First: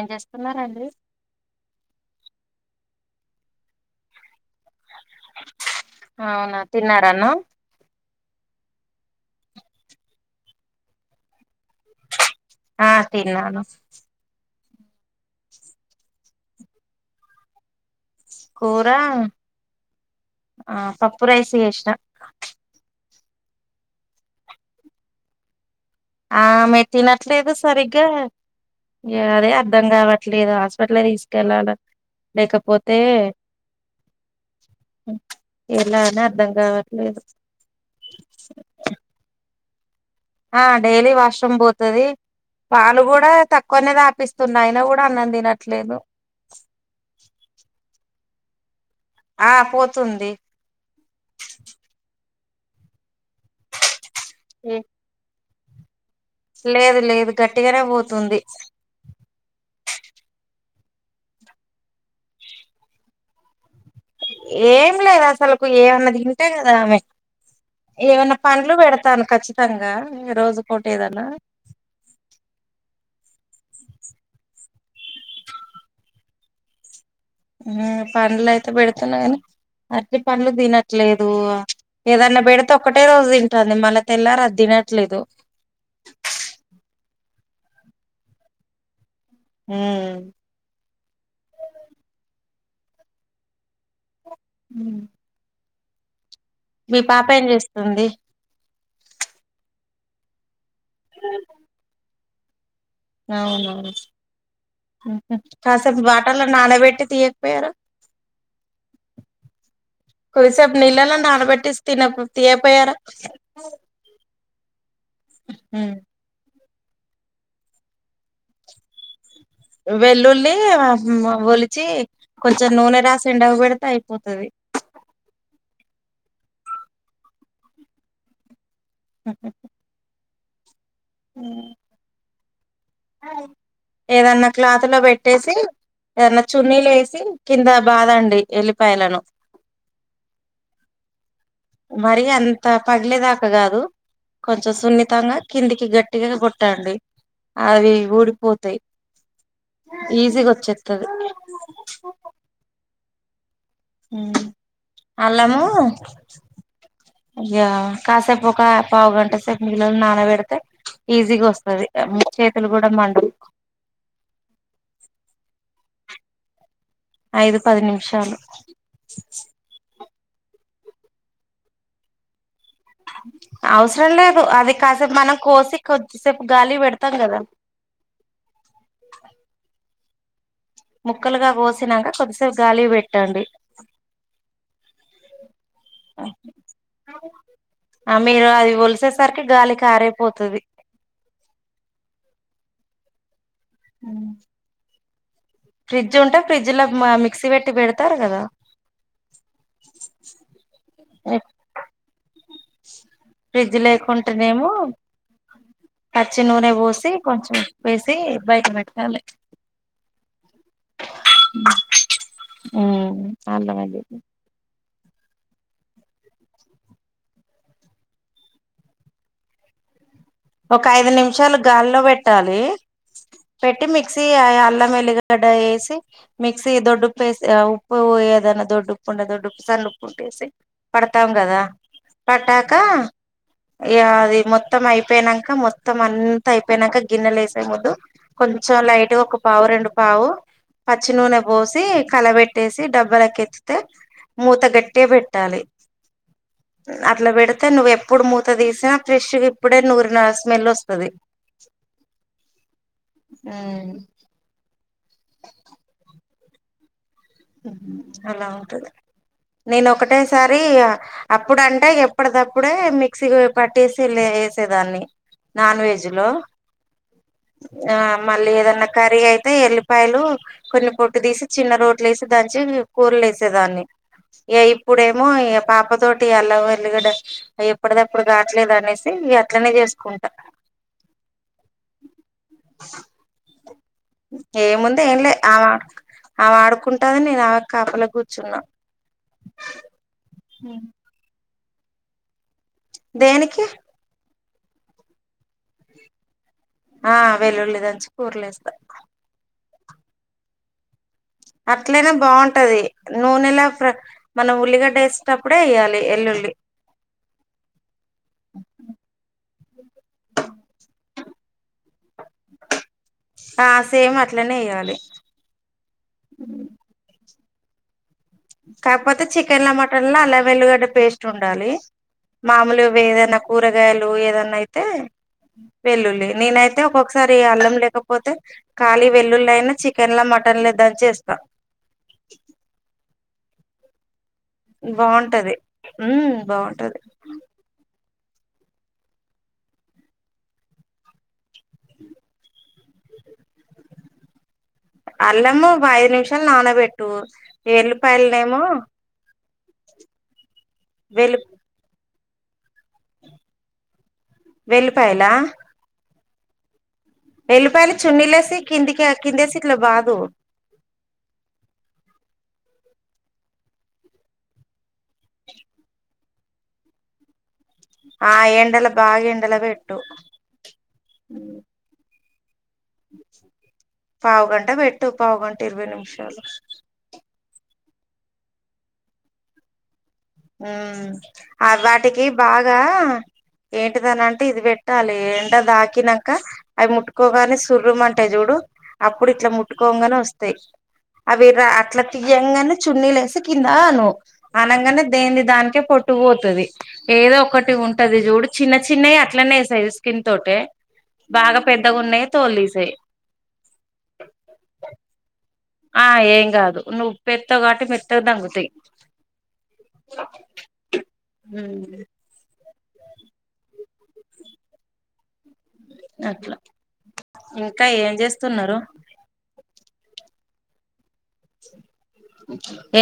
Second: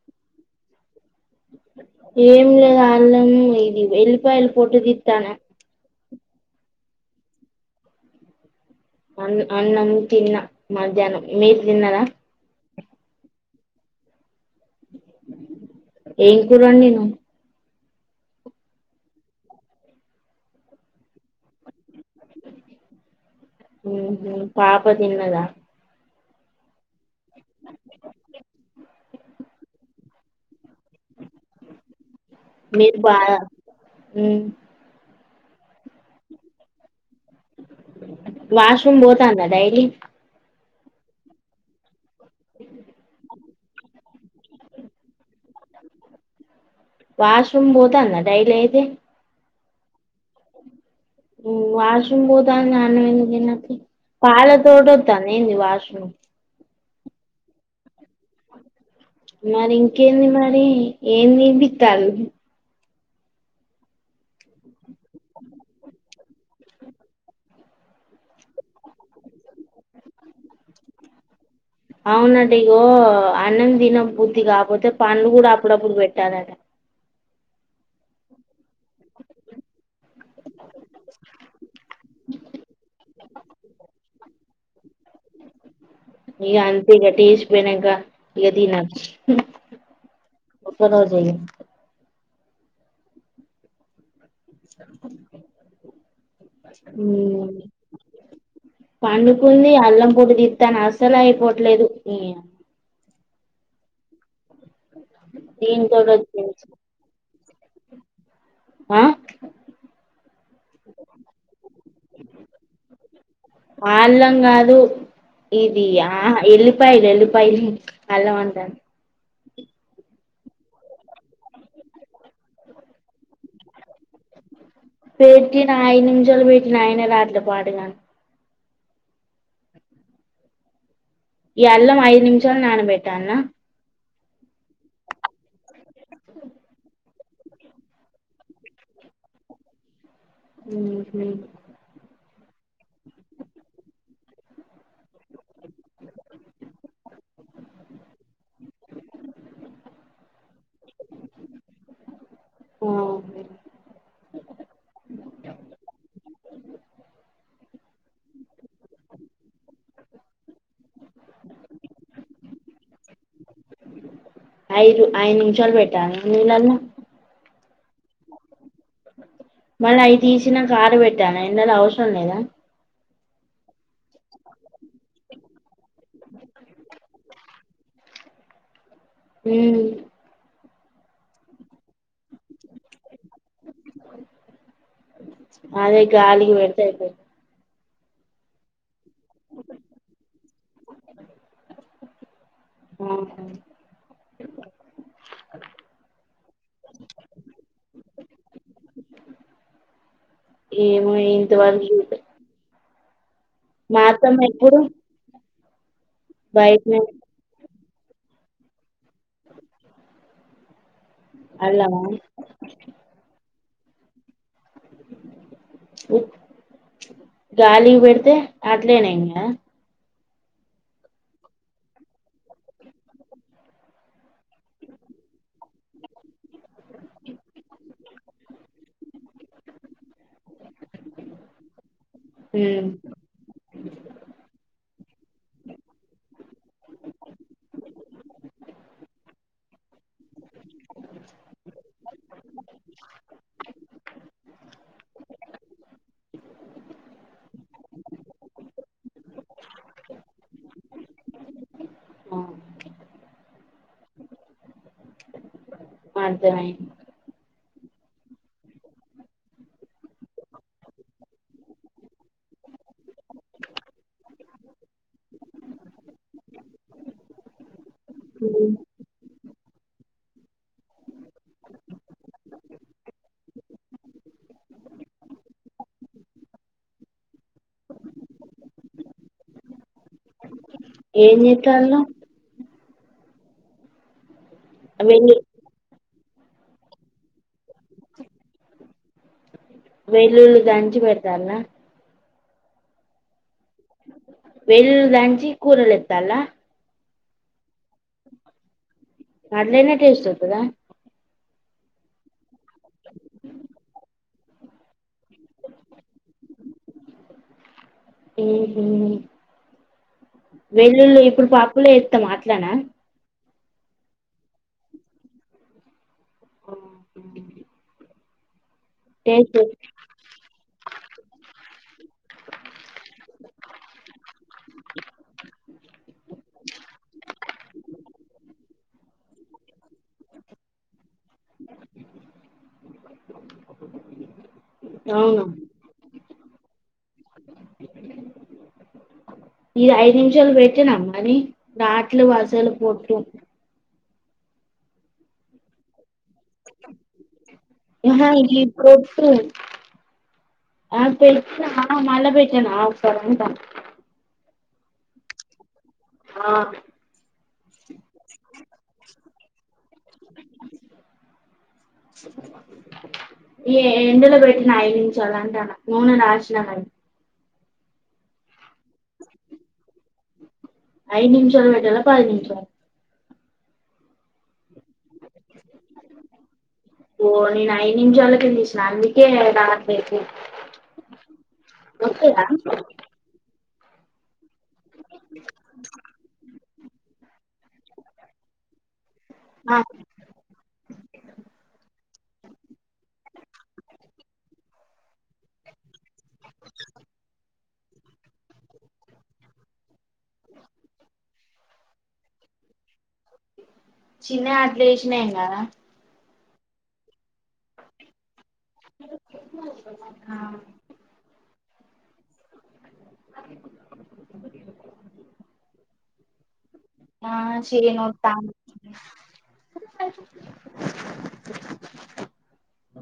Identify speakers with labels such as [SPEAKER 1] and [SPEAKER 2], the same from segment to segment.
[SPEAKER 1] ఏం చేస్తున్నారాండి
[SPEAKER 2] ఏం చేయాలా అల్లం ఇది వెళ్ళిపాయల పోట్టు తిత్తన్న
[SPEAKER 1] అవునా తిన్నారన్న
[SPEAKER 2] అన్న అన్నం తిన్న మధ్యాహ్నం మీరు తిన్నారా
[SPEAKER 1] ఆ తిన్నాను
[SPEAKER 2] ఏం కూర వండినవ్
[SPEAKER 1] కూర ఆ పప్పు రైస్ చేసిన
[SPEAKER 2] ఉహు పాప తిన్నదా
[SPEAKER 1] ఆమె తీనట్లేదు సరిగ్గా అదే అర్ధం కావట్లేదు ఆస ఆట్ల తీసుకెళ్ళాల లేకపోతే
[SPEAKER 2] మీరు బాగా మ్మ్
[SPEAKER 1] ఎలా అనీ అర్థం కావట్లేదు
[SPEAKER 2] వాష్ రూమ్ పోతాంద డైలీ
[SPEAKER 1] ఆ డైలీ వాష్రూమ్ పోతది పాలు కూడా తక్కువనే తాపిస్తున్నా అయినా కూడా అన్నం తినట్లేదు
[SPEAKER 2] వాష్ రూమ్ పోతాంద డైలీ అయితే
[SPEAKER 1] ఆ పోతుంది
[SPEAKER 2] వాష్ రూమ్ పోతంది అన్నం ఎందుకు తినట్లేదు పాలతోటి వత్తాంద ఏంది వాష్ రూమ్
[SPEAKER 1] లేదు లేదు గట్టిగానే పోతుంది
[SPEAKER 2] మరి ఇంకేంది మరి ఏంది తినిపిత్తల్లు
[SPEAKER 1] ఏం లేదు అసలులకు ఏమన్నది తింటే కదా ఆమె ఏమైన్నా పనులు పెడతాను కఖచ్చితంగా రోజుకోటి ఏదనా
[SPEAKER 2] అవునట ఇగో అన్నం తినం బుద్ది కాకపోతే పంలు కూడా అప్పుడప్పుడు పెట్టాలట
[SPEAKER 1] పండ్లు అయితే పెడుతున్నా కానీ అట్లీ పంలు తినట్లేదు ఏదన్నా పెడితే ఒకటే రోజు తంటుంది మళ్ళ తెల్లారిద్దిన
[SPEAKER 2] ఇగ అంతే ఇగ తీస్పోయినక ఇగ దినం ఒక రోజా [inaudible]
[SPEAKER 1] మీ పాప ఏం
[SPEAKER 2] ఉమ్
[SPEAKER 1] చేస్తుంది
[SPEAKER 2] పండుకుంది అల్లం పొడిదిిస్తాను అస్సలు అయిపోవట్లేదు
[SPEAKER 1] అవునవును కాసేపు
[SPEAKER 2] దీనితోటి
[SPEAKER 1] వాటల్లో
[SPEAKER 2] వచ్చింది
[SPEAKER 1] నానబెట్టి తీయకపోయారు
[SPEAKER 2] ఆ
[SPEAKER 1] కొదిసేపు నీళ్ళలో నానాబెట్టి తయపోయార
[SPEAKER 2] అ ఇది ఆ ఎల్లిపాయలు వెల్లిపాయలు అల అంటను
[SPEAKER 1] వెల్లుల్లి ఒలిచి కొంచెం నూనె రాసి ఎండగ పెడితే అయిపోతుది
[SPEAKER 2] పెట్టిన ఐదు నిమిషాలు పెట్టినయన రాట్లో పాడుగాను
[SPEAKER 1] అఓ
[SPEAKER 2] ఈ అల్లం ఐదు నిమిషాలు నానబెట్టా అన్న
[SPEAKER 1] ఏదన్నా క్లాత్ లో పెట్టేసి ఏదన్నా చున్నీలు వేసి కింద బాదండి ఎల్లిపాయలను
[SPEAKER 2] ఊహు
[SPEAKER 1] మరి అంత పగిలేదాకా కాదు కొంచెం సున్నితంగా కిందికి గట్టిగా పట్టండి అవి ఊడిపోతాయి ఈజీ వచ్చేతుది
[SPEAKER 2] ఊ
[SPEAKER 1] అలము కస ఒక పావు గంట సె కిలలు నాన పెడితే ఈజీగా వస్తుది చేతులు కూడా మండవు
[SPEAKER 2] ఆఐ ఆయన ఇన్న
[SPEAKER 1] ఐదు పది నిమిషలు
[SPEAKER 2] అ అయి తీచిన ఆరు పెట్టాను ఎ ఆవసం లేదా
[SPEAKER 1] [unintelligible] అవసరం లేదు అది కాసేపు మనం కోసి కొద్దిసేపు గాలి పెడతాం కదా [unintelligible]
[SPEAKER 2] ఉమ్
[SPEAKER 1] ముక్కలుగా కోసినాక కొద్దిసేపు గాలి పెట్టండి
[SPEAKER 2] అదే గాలికి వెడతాపో
[SPEAKER 1] ఆ మీరు అది వలిసేసరికి గాలి కారైపోతుది
[SPEAKER 2] ఉ హు
[SPEAKER 1] ఫ్రిడ్జ్ ఉంటే ఫ్రిడ్జ్ లో మిక్సీ పెట్టి పెడతారు కదా
[SPEAKER 2] ఏమో ఇంతవ
[SPEAKER 1] ఫ్రిడ్జ్ లేకుంటనేమో
[SPEAKER 2] ఎప్పుడు
[SPEAKER 1] పచ్చి నూనె
[SPEAKER 2] బయటనే
[SPEAKER 1] పోసి కొంచెం వేసి బయట పెట్టాలి
[SPEAKER 2] [inaudible] అలమా
[SPEAKER 1] అవునడి
[SPEAKER 2] ఓ గాలి పెడితే అట్లేనే ఇకా
[SPEAKER 1] ఒక ఐదు నిమిషాలు గాల్లో పెట్టాలి పెట్టి మిక్సీ అల్లం ఎల్లిగడ్డ ఏసి మిక్సీ దొడ్డుప్పు ఏసి ఆ ఉప్పు ఏదన్న దొడ్డుప్పు ఉంటే దొడ్డు ఉప్పు సనుప్పు ఉంటే ఏసి పడ్తాం కదా పట్టాక
[SPEAKER 2] ఉమ్
[SPEAKER 1] ఇగ అది మొత్తం అయి అయిపోయినంక మొత్తం అంత అయిపోయినంక గిన్నెల ఏసే ముందు కొంచెం లైట్గా ఒక పావు రెండు పా పావు పచ్చి నూనె పోసి కలబెట్టేసి డబ్బలకెత్తుతే మూత గట్టిగ పెట్టాలి. అట్ల పెడ్తే నువ్వు ఎప్పుడు మూత తీసినా ఫ్రెష్ ఇప్పుడే నూరిన స్మెల్ వస్తది.
[SPEAKER 2] ఆ,
[SPEAKER 1] మ్
[SPEAKER 2] అర్ధమై
[SPEAKER 1] అలా ఉంటది. నేన్ ఒకటేసారి అప్పుడంటే ఇగ ఎప్పడి దప్పుడే మిక్సీ పట్టేసి లే వేసేదాన్ని నాన్ వెజ్లో ఆ మళ్ళీ
[SPEAKER 2] ఉమ్.
[SPEAKER 1] ఏదన్న కర్రీ అయితే ఎల్లిపాయలు కొన్ని పొట్టు తీసి చిన్న రోట్ ట్లేసి దంచి కూరల ఏసే దాన్ని ఇగ ఇప్పుడేమో పాప తోటి అల్లం ఎల్లిగడ్డ ఎప్పుడిదప్పుడు కావట్లేదు అనేసి ఇగ అట్లనే చేస్కుంటా
[SPEAKER 2] ఏం చేత్తాన్నవ్
[SPEAKER 1] ఏముందే ఏం లే
[SPEAKER 2] వెల్లు
[SPEAKER 1] ఆమ ఆమ ఆడుకుంటాన్ది నేన్ ఆ మక్ కాపల కూర్చున్నా
[SPEAKER 2] వెల్లుల్లి దంచి పెడ్తాన్లా
[SPEAKER 1] దేనికి
[SPEAKER 2] వెల్లుల్లి దంచి కూరల ఏత్తాన్లా
[SPEAKER 1] ఆ వెల్లుల్లి దంచి కూరల ఏస్తా
[SPEAKER 2] అట్లనే టేస్ట్ వస్తదా
[SPEAKER 1] అట్లనే బాగుంటది. నూనెల ఫ్ర మనం ఉల్లిగడ్డ ఏసి టప్పుడే ఏయాలి ఎల్లుల్లి
[SPEAKER 2] వెల్లుల్లి ఐప్పుడు పప్పుల ఏస్తాం అట్లనా
[SPEAKER 1] ఆ సేమ్ అట్లనే ఎయ్యాలి. కాక్పోతే
[SPEAKER 2] టేస్ట్
[SPEAKER 1] చికెన్ల మటన్ల అల్లం ఎల్లిగడ్డ పేస్ట్ ఉండాలి. మామూల్గ వే ఏదన్న కూరగాయలు ఏదన్న అయి అయితే వెల్లుల్లి నేనైతే ఒక్కొక్కసారి అల్లం లేకపోతే కాలి వెల్లుల్లయినా చికెన్ల మటన్ల దంచేస్త.
[SPEAKER 2] అవునా
[SPEAKER 1] బాగుంటది మ్ బాగుంటది
[SPEAKER 2] ఈ ఐదు నిమిషాలు పెట్టిన మని రావట్లేవ్ అసలు ఒట్టు
[SPEAKER 1] అల్లము ఒక ఐదు నిమిషాల్ నాన బె ఇగ
[SPEAKER 2] ఆహా ఇది
[SPEAKER 1] ఎల్లిపాయల్నేమో
[SPEAKER 2] పొట్టు [unintelligible]
[SPEAKER 1] వెళ్లిపాయలా
[SPEAKER 2] ఆ
[SPEAKER 1] ఎల్లిపాయలు చున్నీలేసి కిందికి కిందేసి ఇట్ల బాదు
[SPEAKER 2] ఈ ఎండలో పెట్టిన ఐదు నిమిషాలు అంటన్న నూనె రాసిన గని
[SPEAKER 1] ఆ ఎండలో బాగా ఎండల పెట్టు
[SPEAKER 2] ఐదు నిమిషాల్ పెట్టాలా పది నిమిషాల్
[SPEAKER 1] పావు గంట పెట్టు పావుగంట ఇరవై నిమిషాలు
[SPEAKER 2] నేన్ ఐదు నిమిషాలకే తీసిన అందుకే [unintelligible]
[SPEAKER 1] ఉ ఆ వాటికి
[SPEAKER 2] వత్తదా
[SPEAKER 1] బాగా ఏంటిదని అంటే ఇది పెట్టాలి ఎండదాకినాక అవి ముట్టుకోగానే సుర్రుమంటే చూడు అప్పుడు ఇట్లా
[SPEAKER 2] ఆ
[SPEAKER 1] ముట్టుకోగానే వస్తాయి అవి అట్లా తియ్యంగానే చున్నీ లేసి కిందను అనంగానే దేన్ది దానికే పొట్టు పోతది ఏదో ఒకటి ఉంటది చూడు చిన్న చిన్నవి అట్లనే సైజ కింతోటే బాగా పెద్దగా ఉన్నాయి తొల్ తీసెయ్
[SPEAKER 2] చిన్నగా అట్లా చేసినా ఏం కాదా
[SPEAKER 1] ఆ ఏం కాదు నువ్వు ఉప్పు ఎత్తవ్ కాటి మెత్తగా దంగుతయ్
[SPEAKER 2] ఆ
[SPEAKER 1] ఊ మ్ అట్లా
[SPEAKER 2] ఆ
[SPEAKER 1] ఇంకా
[SPEAKER 2] చేయ
[SPEAKER 1] ఏం
[SPEAKER 2] నోతాంది
[SPEAKER 1] చేస్తున్నారు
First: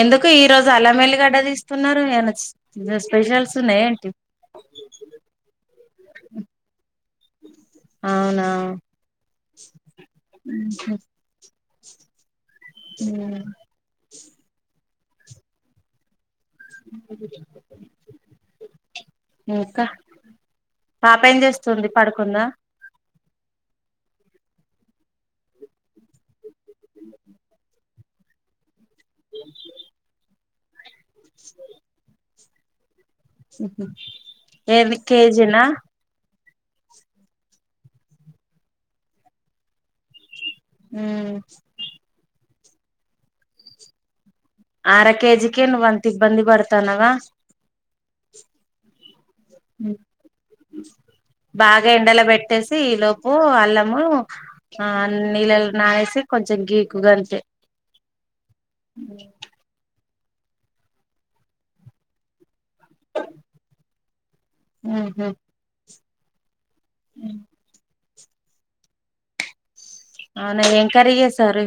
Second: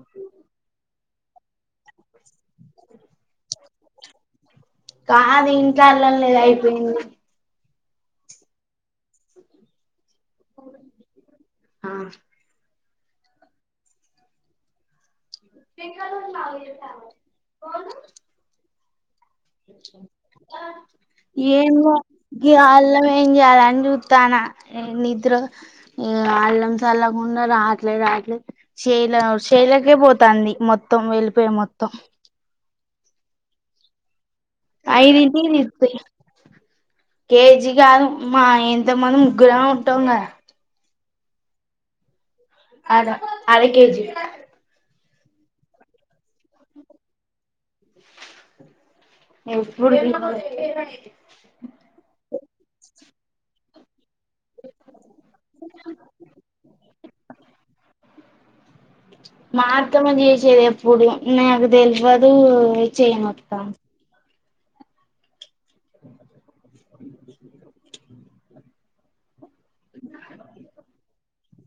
[SPEAKER 1] ఎందుకు ఈ రోజు అల్లమెల్లిగడ్డ తీస్ స్తున్నారు ఏనా స్పెషల్స్ ఉన్నాయా ఏంటి
[SPEAKER 2] కాదు ఇంట్ల అల్లం లేదు అయిపోయింది
[SPEAKER 1] అవునా ఉమ్ హు
[SPEAKER 2] ఆ
[SPEAKER 1] ఉమ్
[SPEAKER 2] ఇంకను
[SPEAKER 1] ఇంకా పాప ఏం చేస్తుంది
[SPEAKER 2] ఏందో
[SPEAKER 1] పడుకుందా
[SPEAKER 2] గి అల్లమే ఏం చేయాలని చుతాన్న నిద్ర అల్లం సల్లాకున్నా అట్లే రాట్లే చేల చేలకే పోతాంది మొత్తం వెళ్ళిపోయి మొత్తం
[SPEAKER 1] ఉమ్ హు
[SPEAKER 2] అయి రితి ఇప్పి కేేజీ కాదు మా ఎంత మంది ముగ్గుర ఉంటంగా
[SPEAKER 1] ఉమ్
[SPEAKER 2] అర అర కేజీ
[SPEAKER 1] అర కేజికే నువ్వంత ఇబ్బంది పడుతున్నావ
[SPEAKER 2] ఎప్పుడు
[SPEAKER 1] బాగా ఎండలో పెట్టేసి ఈ లోపు అల్లము ఆ నీళ్ళలు నానేసి కొంచెం గీకు గంతే మ్
[SPEAKER 2] మా అత్తమ్మ చేసేది ఎప్పుడు నాకు తెల్వదు ఈ చేయ నోత్తం
[SPEAKER 1] ఉమ్ హు మ్ అవునా ఏం కర్రీ చేసారు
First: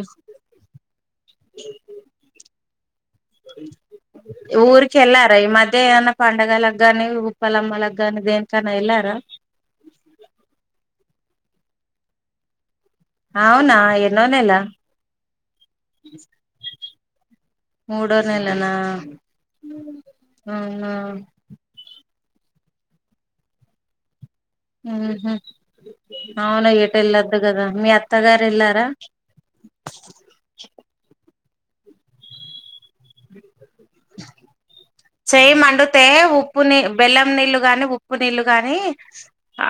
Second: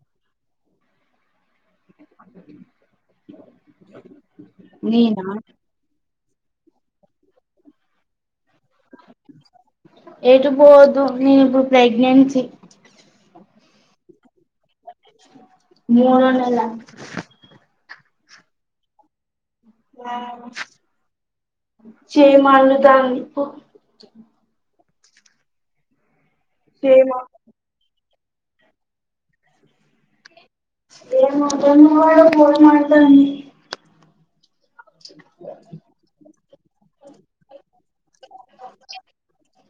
[SPEAKER 2] నేనా
[SPEAKER 1] ఊరికెళ్ళారా ఈ మధ్య పండగలకు గాని ఉప్పలమ్మాలకి గాని దేనికన్నా వెళ్ళారా
[SPEAKER 2] తో నేను ఇప్పుడు ప్రెగ్నెన్సీ
[SPEAKER 1] అవునా ఎన్నో నెల
[SPEAKER 2] మూడో నెల
[SPEAKER 1] మూడో నెలనా
[SPEAKER 2] అవును
[SPEAKER 1] అవునా
[SPEAKER 2] చేయ మండుతాంది పో
[SPEAKER 1] ఉ హు అవున ఎటు
[SPEAKER 2] చేయి
[SPEAKER 1] ఎ లద్దు కదా మీ అత్ అత్తగారు ఎల్లారా
[SPEAKER 2] మా అత్తమ్మ కూడా ఫోన్ మాట్లాడింది
[SPEAKER 1] చేయి మండుతే ఉప్పు నీ బెల్లం నీళ్ళు గాని ఉప్పు నీళ్ళు గాని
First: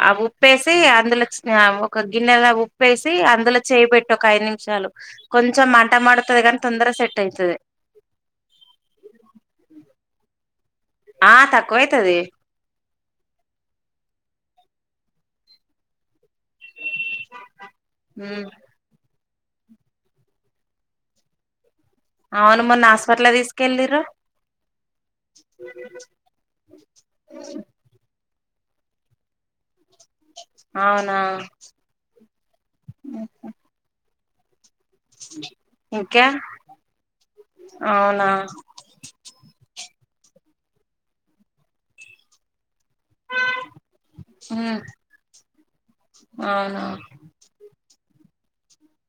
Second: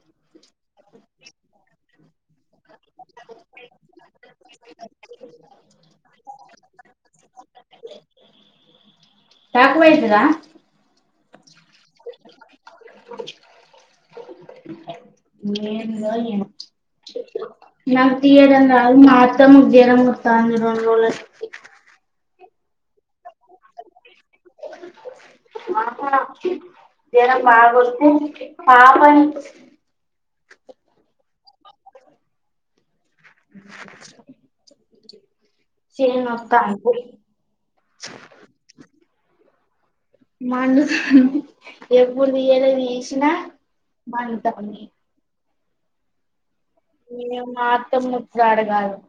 [SPEAKER 1] ఆవుప్ ఉప్పేసి అందులో చి ఒక గిన్నెలా ఉప్పేసి అందులో చేయిబెట్టి ఒక ఐదు నిమిషాలు కొంచెం మంట మండుతది గనీ తొందర సెట్ అయితది
[SPEAKER 2] టకువయతద
[SPEAKER 1] ఆ తక్కువయితది
[SPEAKER 2] ఏందో ఏమో నాకు తీయడం రాదు మా అత్తమ్మ కి జరమోతంది రొండ్రులనుంచి
[SPEAKER 1] అవును మొన్న హాస్పట్ల్ కి తీసుకెళ్ళిర్రు
[SPEAKER 2] ఆ జరం బాగోత్తే పాపని
[SPEAKER 1] అవునా
[SPEAKER 2] చేయి
[SPEAKER 1] ఇంకే
[SPEAKER 2] నొత్తాంది
[SPEAKER 1] అవునా
[SPEAKER 2] ఎప్పుడు తెయలేదు ఈ కషిన మానితా నీ
[SPEAKER 1] అవునా
[SPEAKER 2] మేమ్ మాత్రం వొచ్చి అడగాలి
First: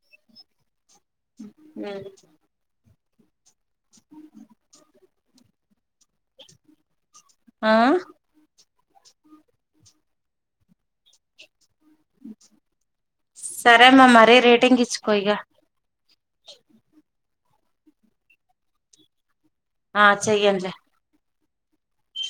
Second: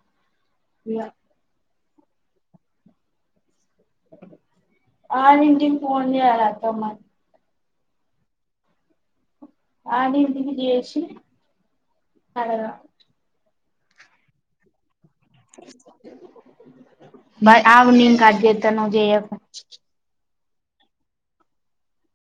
[SPEAKER 1] మ్
[SPEAKER 2] ఆరింటికి ఫోన్ చేయలక్క మళ్ళీ
[SPEAKER 1] ఆ
[SPEAKER 2] ఆరింటికి చేసి కలరా
[SPEAKER 1] సరే అమ్ మరీ రేటింగ్ ఇచ్చుకో ఇగ
[SPEAKER 2] ఆగు నేన్ కాట్ చేతా నువ్వు చేయకు
[SPEAKER 1] ఆ చెయ్యన్ లే